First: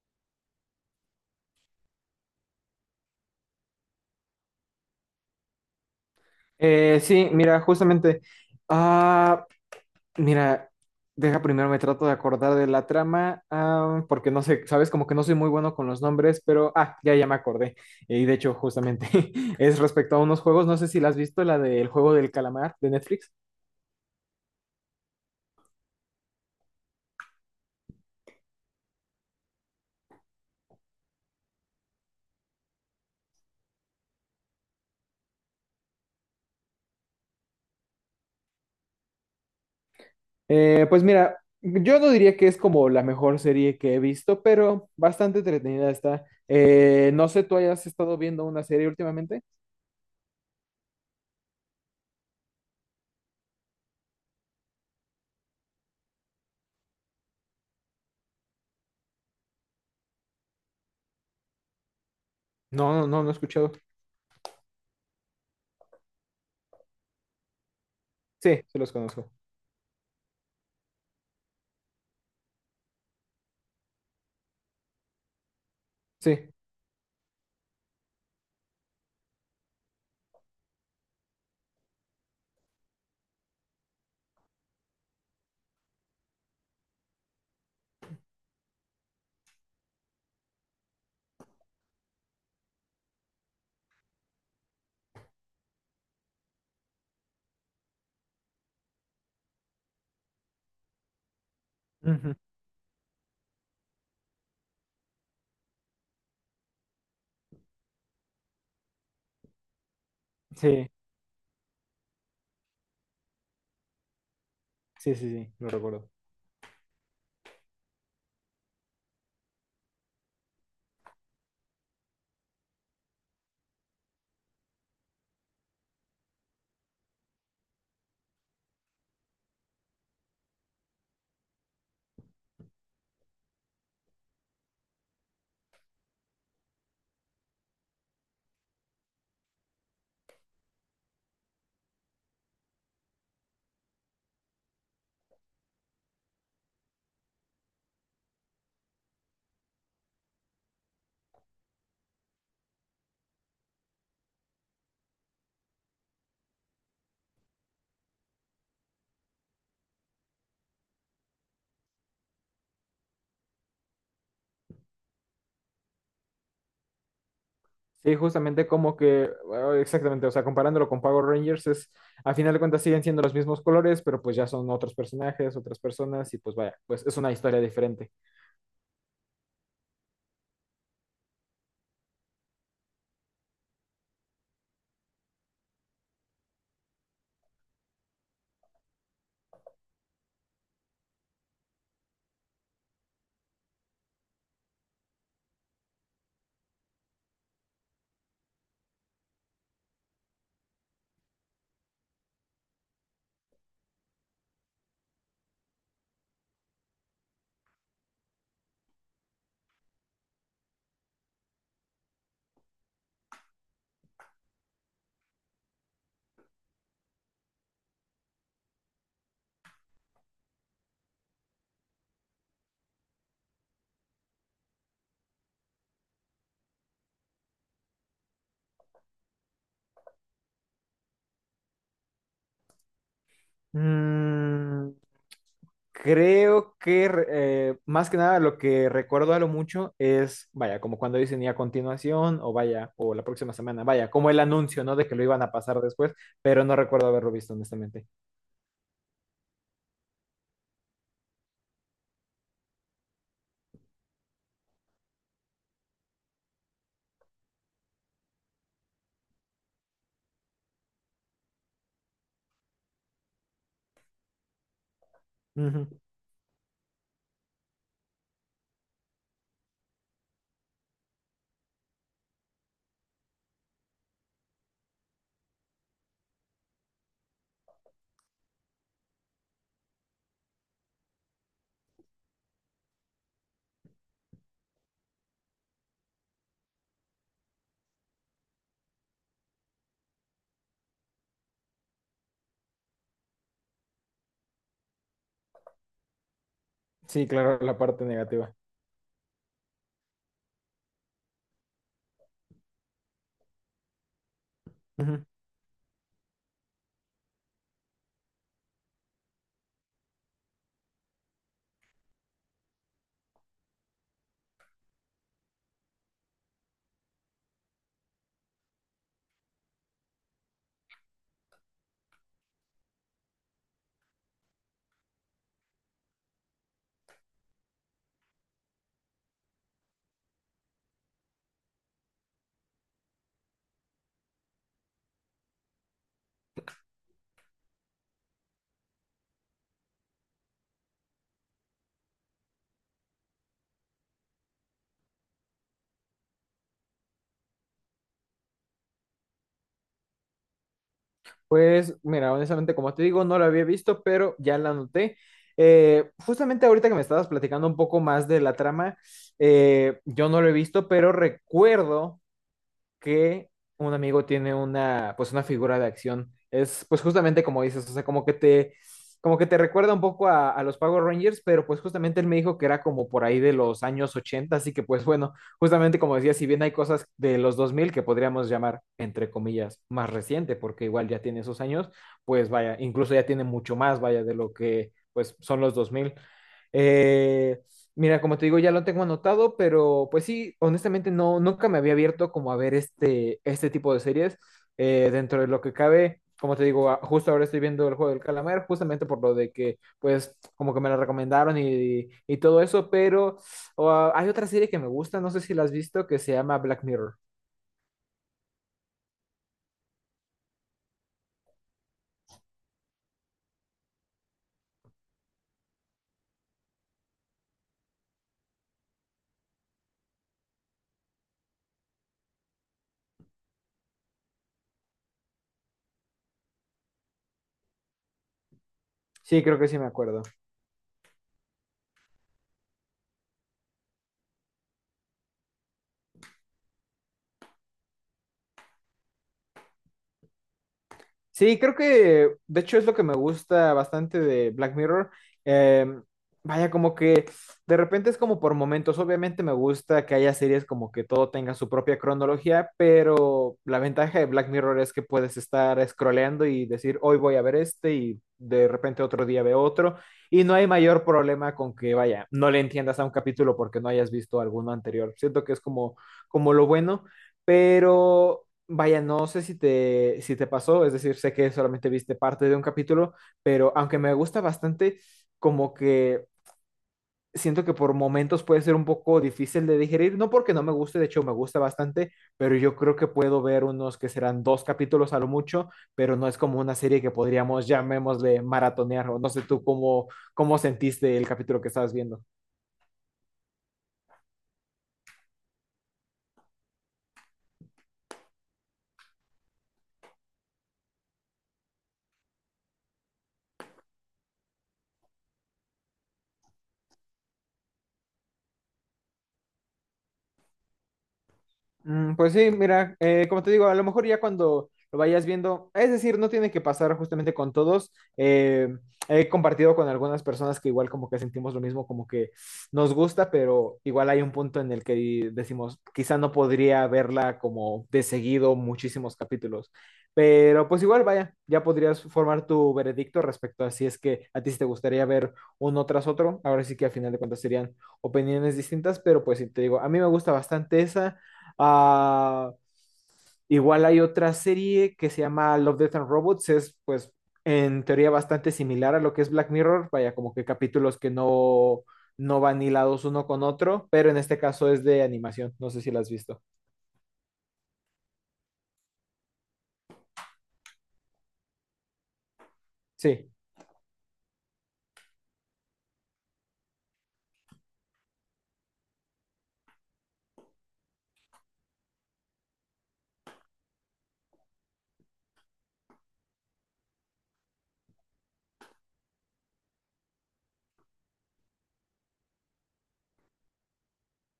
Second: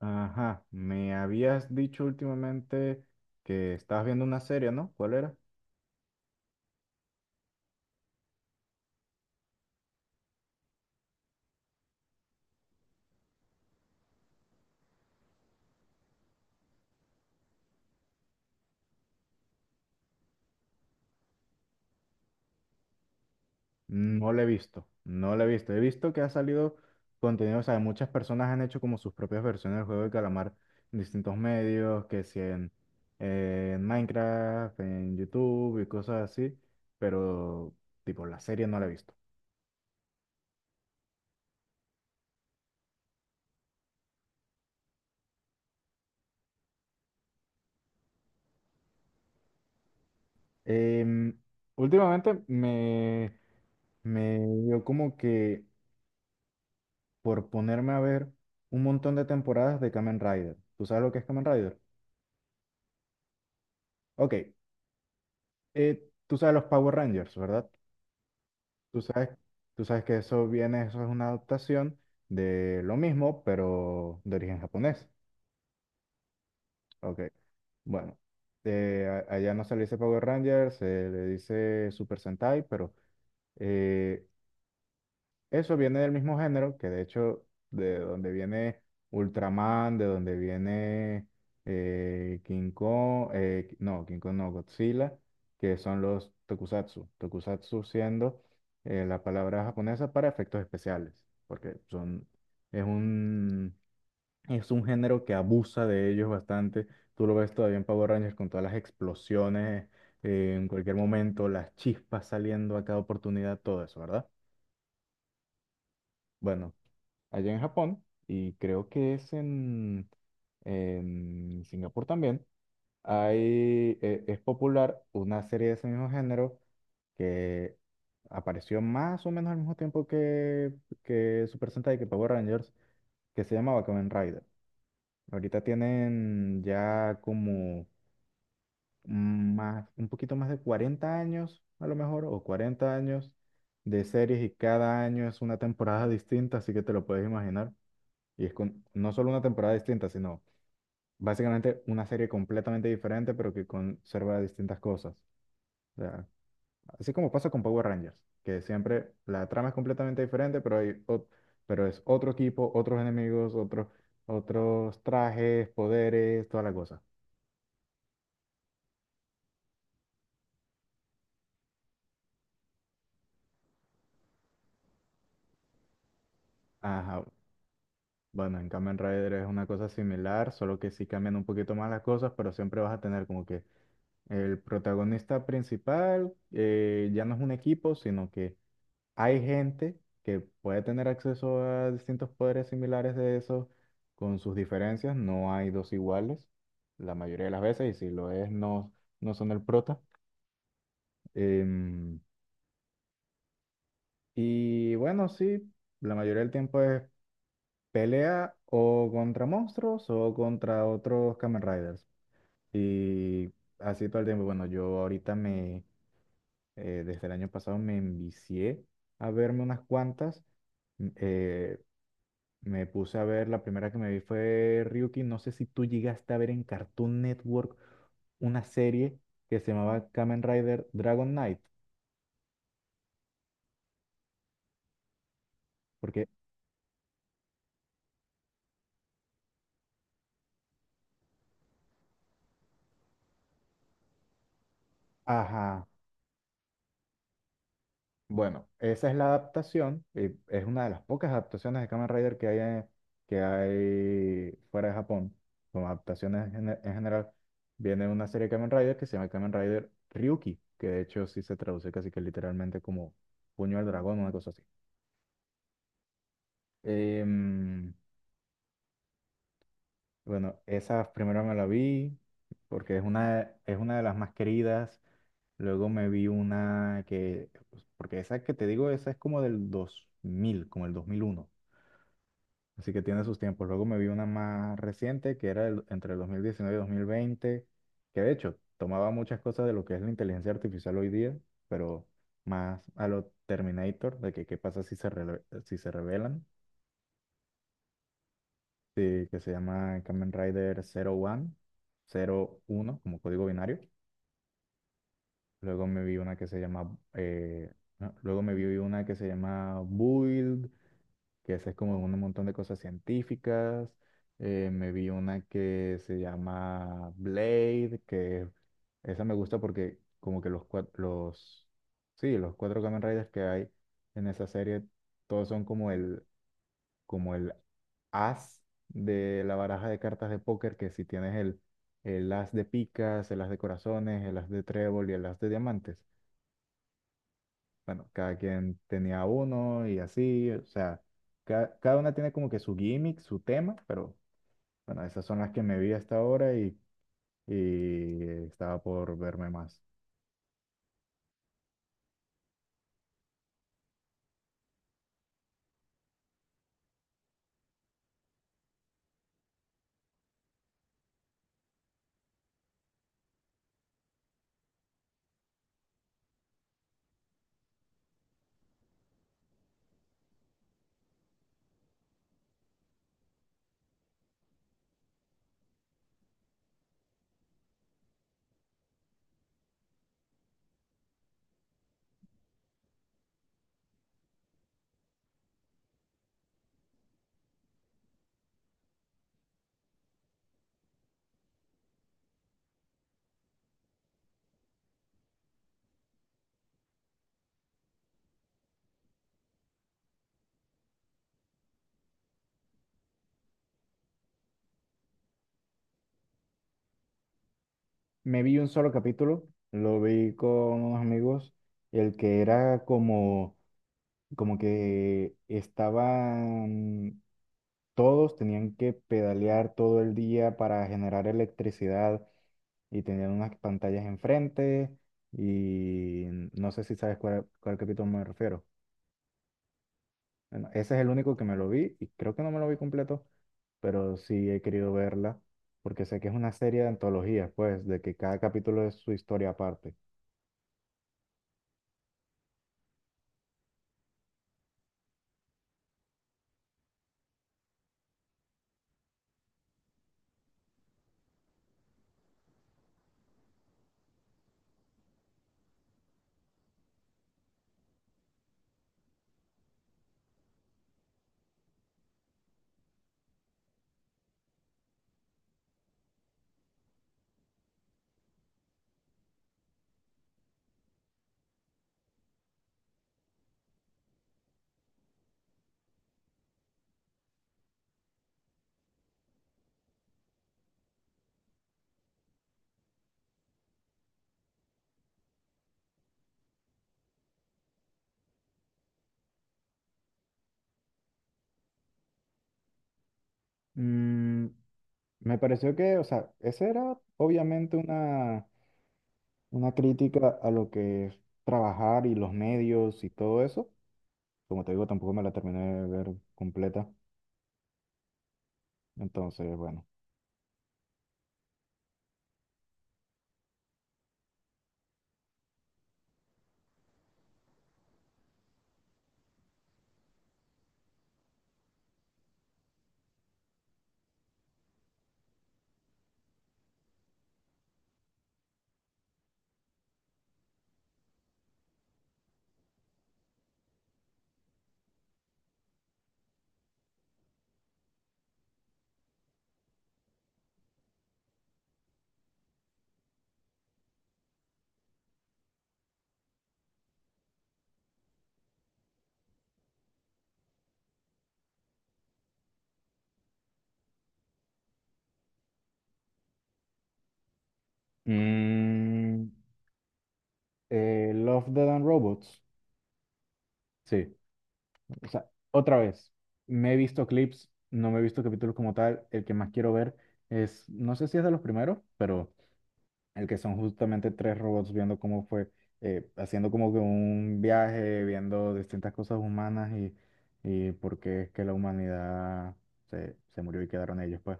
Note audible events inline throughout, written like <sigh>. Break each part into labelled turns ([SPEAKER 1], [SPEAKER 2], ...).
[SPEAKER 1] Ajá, me habías dicho últimamente que estabas viendo una serie, ¿no? ¿Cuál era?
[SPEAKER 2] Sí, mira, justamente. Ah, mira, deja primero me trato de acordar de la trama, porque no sé, sabes, como que no soy muy bueno con los nombres, pero ya me acordé. Y de hecho, justamente <laughs> es respecto a unos juegos, no sé si la has visto, la del juego del calamar de Netflix.
[SPEAKER 1] No la he visto, no la he visto. He visto que ha salido contenido, o sea, muchas personas han hecho como sus propias versiones del juego de calamar en distintos medios, que si en, en Minecraft, en YouTube y cosas así, pero tipo la serie no la he visto.
[SPEAKER 2] Pues mira, yo no diría que es como la mejor serie que he visto, pero bastante entretenida está. No sé, ¿tú hayas estado viendo una serie últimamente?
[SPEAKER 1] Em, Últimamente me dio como que por ponerme a ver un montón de temporadas de Kamen Rider. ¿Tú sabes lo que es Kamen Rider?
[SPEAKER 2] No, no, no, no he escuchado.
[SPEAKER 1] Ok, tú sabes los Power Rangers, ¿verdad?
[SPEAKER 2] Sí, se los
[SPEAKER 1] Tú sabes,
[SPEAKER 2] conozco.
[SPEAKER 1] tú sabes que eso viene, eso es una adaptación de lo mismo, pero de origen japonés.
[SPEAKER 2] Sí.
[SPEAKER 1] Ok, bueno, allá no se le dice Power Ranger, se le dice Super Sentai, pero eh, eso viene del mismo género, que de hecho, de donde viene Ultraman, de donde viene King Kong, no, King Kong no, Godzilla, que son los tokusatsu. Tokusatsu siendo la palabra japonesa para efectos especiales, porque son,
[SPEAKER 2] Ujú.
[SPEAKER 1] es un, es un género que abusa de ellos bastante. Tú lo ves todavía en Power Rangers con todas las explosiones en
[SPEAKER 2] Sí.
[SPEAKER 1] cualquier momento, las chispas saliendo a cada oportunidad, todo eso, ¿verdad?
[SPEAKER 2] Sí, sí, sí, lo recuerdo.
[SPEAKER 1] Bueno, allá en Japón, y creo que es en Singapur también, es popular una serie de ese mismo género que apareció más o menos al mismo tiempo que Super Sentai, que Power Rangers, que se llamaba Kamen Rider. Ahorita tienen ya como más, un poquito más de 40 años, a lo mejor, o 40 años de series y cada año es una temporada distinta, así que te lo puedes imaginar. Y es con no solo una temporada distinta, sino básicamente una serie completamente diferente, pero que conserva distintas cosas. O sea, así como pasa con Power Rangers, que siempre la trama es completamente diferente, pero pero es otro equipo, otros enemigos, otros trajes, poderes, toda la cosa.
[SPEAKER 2] Sí, justamente como que, bueno, exactamente, o sea, comparándolo con Power Rangers, es, a final de cuentas siguen siendo los mismos colores, pero pues ya son otros personajes, otras personas, y pues vaya, pues es
[SPEAKER 1] Ajá.
[SPEAKER 2] una historia diferente.
[SPEAKER 1] Bueno, en Kamen Rider es una cosa similar, solo que sí cambian un poquito más las cosas, pero siempre vas a tener como que el protagonista principal ya no es un equipo, sino que hay gente que puede tener acceso a distintos poderes similares de esos con sus diferencias. No hay dos iguales la mayoría de las veces y si lo es no son el prota. Em, y bueno, sí, la mayoría del tiempo es pelea o contra monstruos o contra otros Kamen Riders. Y así todo el tiempo. Bueno, yo ahorita desde el año pasado me envicié a verme unas cuantas. m- eh, Me puse a ver, la primera que me vi fue Ryuki. No sé si tú llegaste a ver en Cartoon Network una serie que se llamaba Kamen Rider Dragon Knight,
[SPEAKER 2] Mm,
[SPEAKER 1] porque,
[SPEAKER 2] creo que re- más que nada lo que recuerdo a lo mucho es, vaya, como cuando dicen y a continuación, o vaya, o la próxima semana, vaya, como el anuncio, ¿no? De que lo iban a pasar
[SPEAKER 1] ajá,
[SPEAKER 2] después, pero no recuerdo haberlo visto, honestamente.
[SPEAKER 1] bueno, esa es la adaptación, es una de las pocas adaptaciones de Kamen Rider que hay, que hay fuera de Japón, como adaptaciones en general. Viene una serie de Kamen Rider que se llama Kamen Rider Ryuki, que de hecho sí se traduce casi que literalmente como puño al dragón, una cosa así.
[SPEAKER 2] Ujú.
[SPEAKER 1] Em, Bueno, esas primero me la vi porque es una de las más queridas. Luego me vi una que, pues, porque esa que te digo, esa es como del 2000, como el 2001. Así que tiene sus tiempos. Luego me vi una más reciente que era el- entre el 2019 y 2020, que de hecho tomaba muchas cosas de lo que es la inteligencia artificial hoy día, pero más a lo Terminator, de que qué pasa si si se revelan.
[SPEAKER 2] Sí, claro, la parte negativa.
[SPEAKER 1] Sí, que se llama Kamen Rider 01, 01 como código binario. Luego me vi una que se llama, no, luego me vi una que se llama Build, que esa es como un montón de cosas científicas. Me vi una que se llama Blade, que esa me gusta porque como que sí, los 4 Kamen Riders que hay en esa serie, todos son como como el as de la baraja de cartas de póker, que si tienes el as de picas, el as de corazones, el as de trébol y el as de diamantes. Bueno, cada quien tenía uno y así, o sea, cada una tiene como que su gimmick, su tema, pero bueno, esas son las que me vi hasta ahora y estaba por verme más.
[SPEAKER 2] Pues mira, honestamente, como te digo, no la había visto, pero ya la anoté. Justamente ahorita que me estabas platicando un poco más de la trama, yo no lo he visto, pero recuerdo que un amigo tiene una, pues una figura de acción. Es pues justamente como dices, o sea, como que te recuerda un poco a los Power Rangers, pero pues justamente él me dijo que era como por ahí de los años 80, así que pues bueno, justamente como decía, si bien hay cosas de los 2000 que podríamos llamar, entre comillas, más reciente, porque igual ya tiene esos años, pues vaya, incluso ya tiene mucho más, vaya, de lo que pues son los 2000. Eh, Mira, como te digo, ya lo tengo anotado, pero pues sí, honestamente no, nunca me había abierto como a ver este, este tipo de series. Dentro de lo que cabe, como te digo, justo ahora estoy viendo El Juego del Calamar, justamente por lo de que, pues, como que me la recomendaron y todo eso, pero oh, hay otra serie que me gusta, no sé si la has visto, que se llama Black Mirror.
[SPEAKER 1] Me vi un solo capítulo, lo vi con unos amigos, el que era como, como que estaba todos tenían que pedalear todo el día para generar electricidad y tenían unas pantallas enfrente y no sé si sabes cuál capítulo me refiero.
[SPEAKER 2] Sí, creo que sí me acuerdo.
[SPEAKER 1] Bueno, ese es el único que me lo vi y creo que no me lo vi completo, pero sí he querido verla porque sé que es una serie de antologías, pues, de que cada capítulo es su historia aparte.
[SPEAKER 2] Sí, creo que de hecho es lo que me gusta bastante de Black Mirror. Em, Vaya, como que de repente es como por momentos. Obviamente me gusta que haya series como que todo tenga su propia cronología, pero la ventaja de Black Mirror es que puedes estar scrolleando y decir, hoy voy a ver este y de repente otro día veo otro. Y no hay mayor problema con que, vaya, no le entiendas a un capítulo porque no hayas visto alguno anterior. Siento que es como, como lo bueno, pero... Vaya, no sé si te pasó, es decir, sé que solamente viste parte de un capítulo, pero aunque me gusta bastante, como que siento que por momentos puede ser un poco difícil de digerir, no porque no me guste, de hecho me gusta bastante, pero yo creo que puedo ver unos que serán dos capítulos a lo mucho, pero no es como una serie que podríamos, llamémosle, maratonear, o no sé cómo sentiste el capítulo que estabas viendo.
[SPEAKER 1] Mm, me pareció que, o sea, esa era obviamente una crítica a lo que es trabajar y los medios y todo eso. Como te digo, tampoco me la terminé de ver completa. Entonces, bueno.
[SPEAKER 2] Mm, pues sí, mira, como te digo, a lo mejor ya cuando lo vayas viendo, es decir, no tiene que pasar justamente con todos. eh, He compartido con algunas personas que igual como que sentimos lo mismo, como que nos gusta, pero igual hay un punto en el que decimos, quizá no podría verla como de seguido muchísimos capítulos, pero pues igual vaya, ya podrías formar tu veredicto respecto a si es que a ti sí te gustaría ver uno tras otro. Ahora sí que al final de cuentas serían opiniones distintas, pero pues sí, te digo, a mí me gusta bastante esa. Ah, igual hay otra serie que se llama Love, Death and Robots, es pues en teoría bastante similar a lo que es Black Mirror, vaya, como que capítulos que no, no van hilados uno con otro, pero en este caso es de animación, no sé si la has visto.
[SPEAKER 1] Mm, Love, Death and Robots.
[SPEAKER 2] Sí,
[SPEAKER 1] Sí. O sea, otra vez. Me he visto clips, no me he visto capítulos como tal. El que más quiero ver es, no sé si es de los primeros, pero el que son justamente tres robots viendo cómo fue, haciendo como que un viaje, viendo distintas cosas humanas y por qué es que la humanidad se murió y quedaron ellos, pues.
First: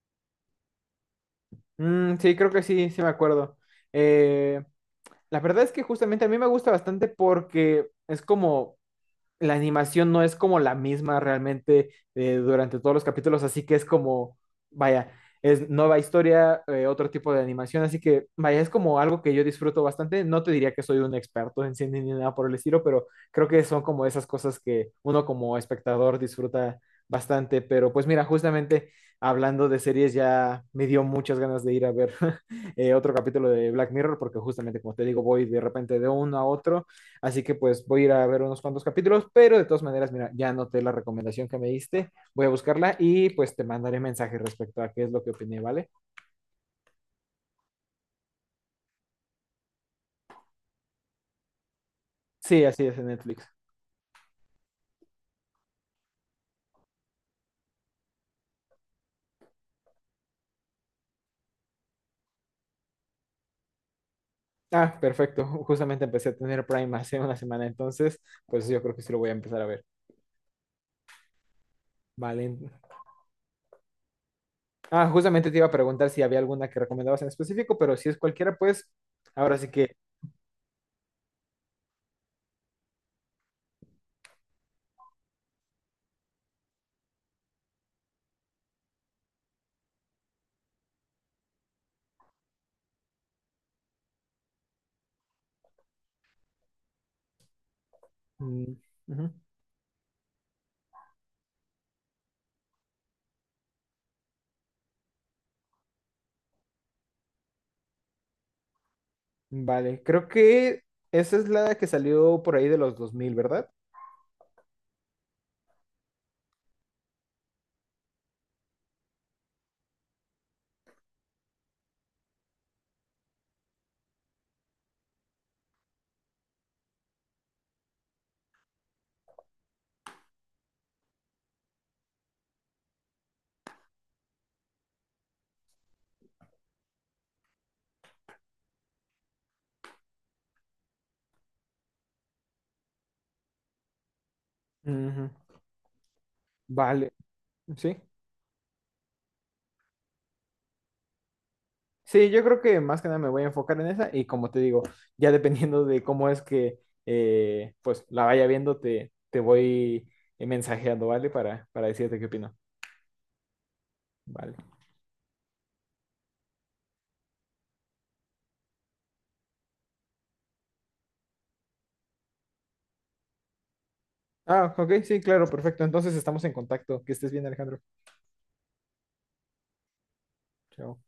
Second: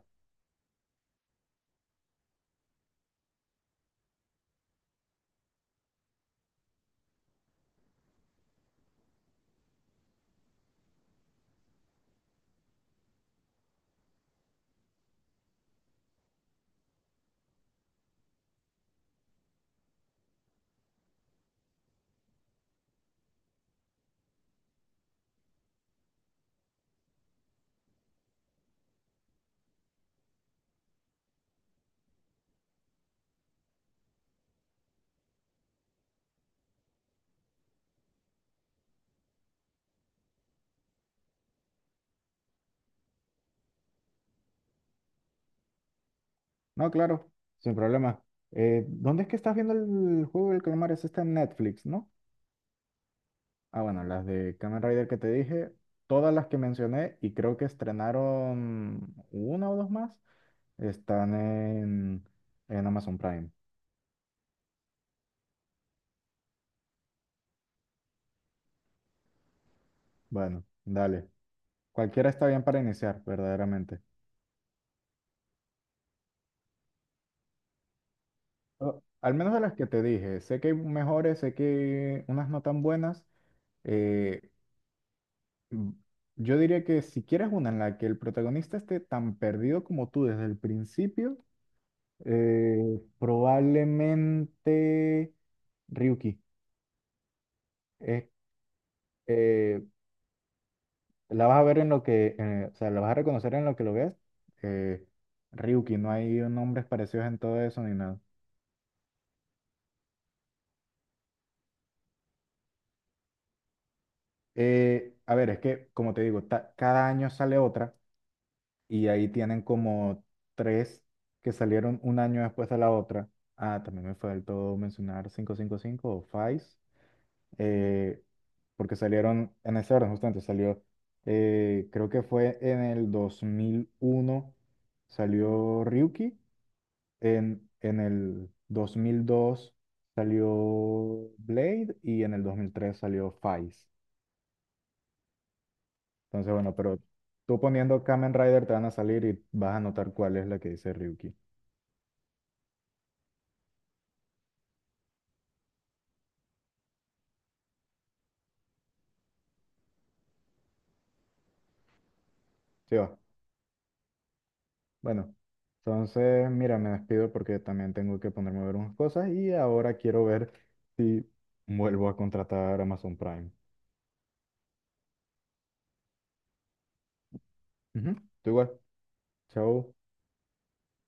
[SPEAKER 2] mm, sí, creo que sí, sí me acuerdo. Eh, la verdad es que justamente a mí me gusta bastante porque es como la animación no es como la misma realmente, durante todos los capítulos, así que es como, vaya, es nueva historia, otro tipo de animación, así que, vaya, es como algo que yo disfruto bastante. No te diría que soy un experto en cine ni nada por el estilo, pero creo que son como esas cosas que uno como espectador disfruta bastante. Pero pues mira, justamente hablando de series ya me dio muchas ganas de ir a ver <laughs> otro capítulo de Black Mirror, porque justamente como te digo, voy de repente de uno a otro. Así que pues voy a ir a ver unos cuantos capítulos, pero de todas maneras, mira, ya anoté la recomendación que me diste, voy a buscarla y pues te mandaré mensaje respecto a qué es lo que opiné, ¿vale?
[SPEAKER 1] No, claro, sin problema. ¿Dónde es que estás viendo el juego del calamar? Es esta en Netflix, ¿no?
[SPEAKER 2] Sí, así es, en Netflix.
[SPEAKER 1] Ah, bueno, las de Kamen Rider que te dije, todas las que mencioné y creo que estrenaron una o dos más, están en Amazon Prime.
[SPEAKER 2] Ah, perfecto. Justamente empecé a tener Prime hace una semana, entonces pues yo creo que sí lo voy a empezar a ver.
[SPEAKER 1] Bueno, dale. Cualquiera está
[SPEAKER 2] Vale.
[SPEAKER 1] bien para iniciar, verdaderamente.
[SPEAKER 2] Ah, justamente te iba a preguntar si había alguna que recomendabas en específico, pero si es cualquiera, pues
[SPEAKER 1] Al menos
[SPEAKER 2] ahora
[SPEAKER 1] de
[SPEAKER 2] sí
[SPEAKER 1] las que
[SPEAKER 2] que...
[SPEAKER 1] te dije, sé que hay mejores, sé que hay unas no tan buenas. eh, Mm, Yo diría que si quieres una en la que el protagonista esté tan perdido como tú desde el principio, probablemente Ryuki. Eh,
[SPEAKER 2] mm, ujú.
[SPEAKER 1] eh, la vas a ver en lo o sea, la vas a reconocer en lo que lo veas. eh, Ryuki, no hay nombres parecidos en todo eso ni nada.
[SPEAKER 2] Vale, creo que esa es la que salió por ahí de los 2000, ¿verdad?
[SPEAKER 1] A ver, es que, como te digo, cada año sale otra. Y ahí tienen como tres que salieron un año después de la otra. Ah, también me faltó mencionar 555 o Vice, eh, porque salieron en ese orden, justamente creo que fue en el 2001, salió Ryuki, en el 2002 salió Blade y en el 2003 salió Vice.
[SPEAKER 2] Ujú.
[SPEAKER 1] Entonces, bueno, pero
[SPEAKER 2] Vale,
[SPEAKER 1] tú
[SPEAKER 2] sí.
[SPEAKER 1] poniendo Kamen Rider te van a salir y vas a notar cuál es la que dice Ryuki.
[SPEAKER 2] Sí, yo creo que más que nada me voy a enfocar en esa y como te digo, ya dependiendo de cómo es que pues la vaya viendo, te voy mensajeando, ¿vale? Para decirte qué opino.
[SPEAKER 1] Sí va.
[SPEAKER 2] Vale.
[SPEAKER 1] Bueno, entonces, mira, me despido porque también tengo que ponerme a ver unas cosas y ahora quiero ver si vuelvo a contratar Amazon Prime.
[SPEAKER 2] Ah, ok, sí, claro, perfecto. Entonces estamos en contacto. Que estés bien, Alejandro.
[SPEAKER 1] Ujú, tú igual. Chao.
[SPEAKER 2] Chao.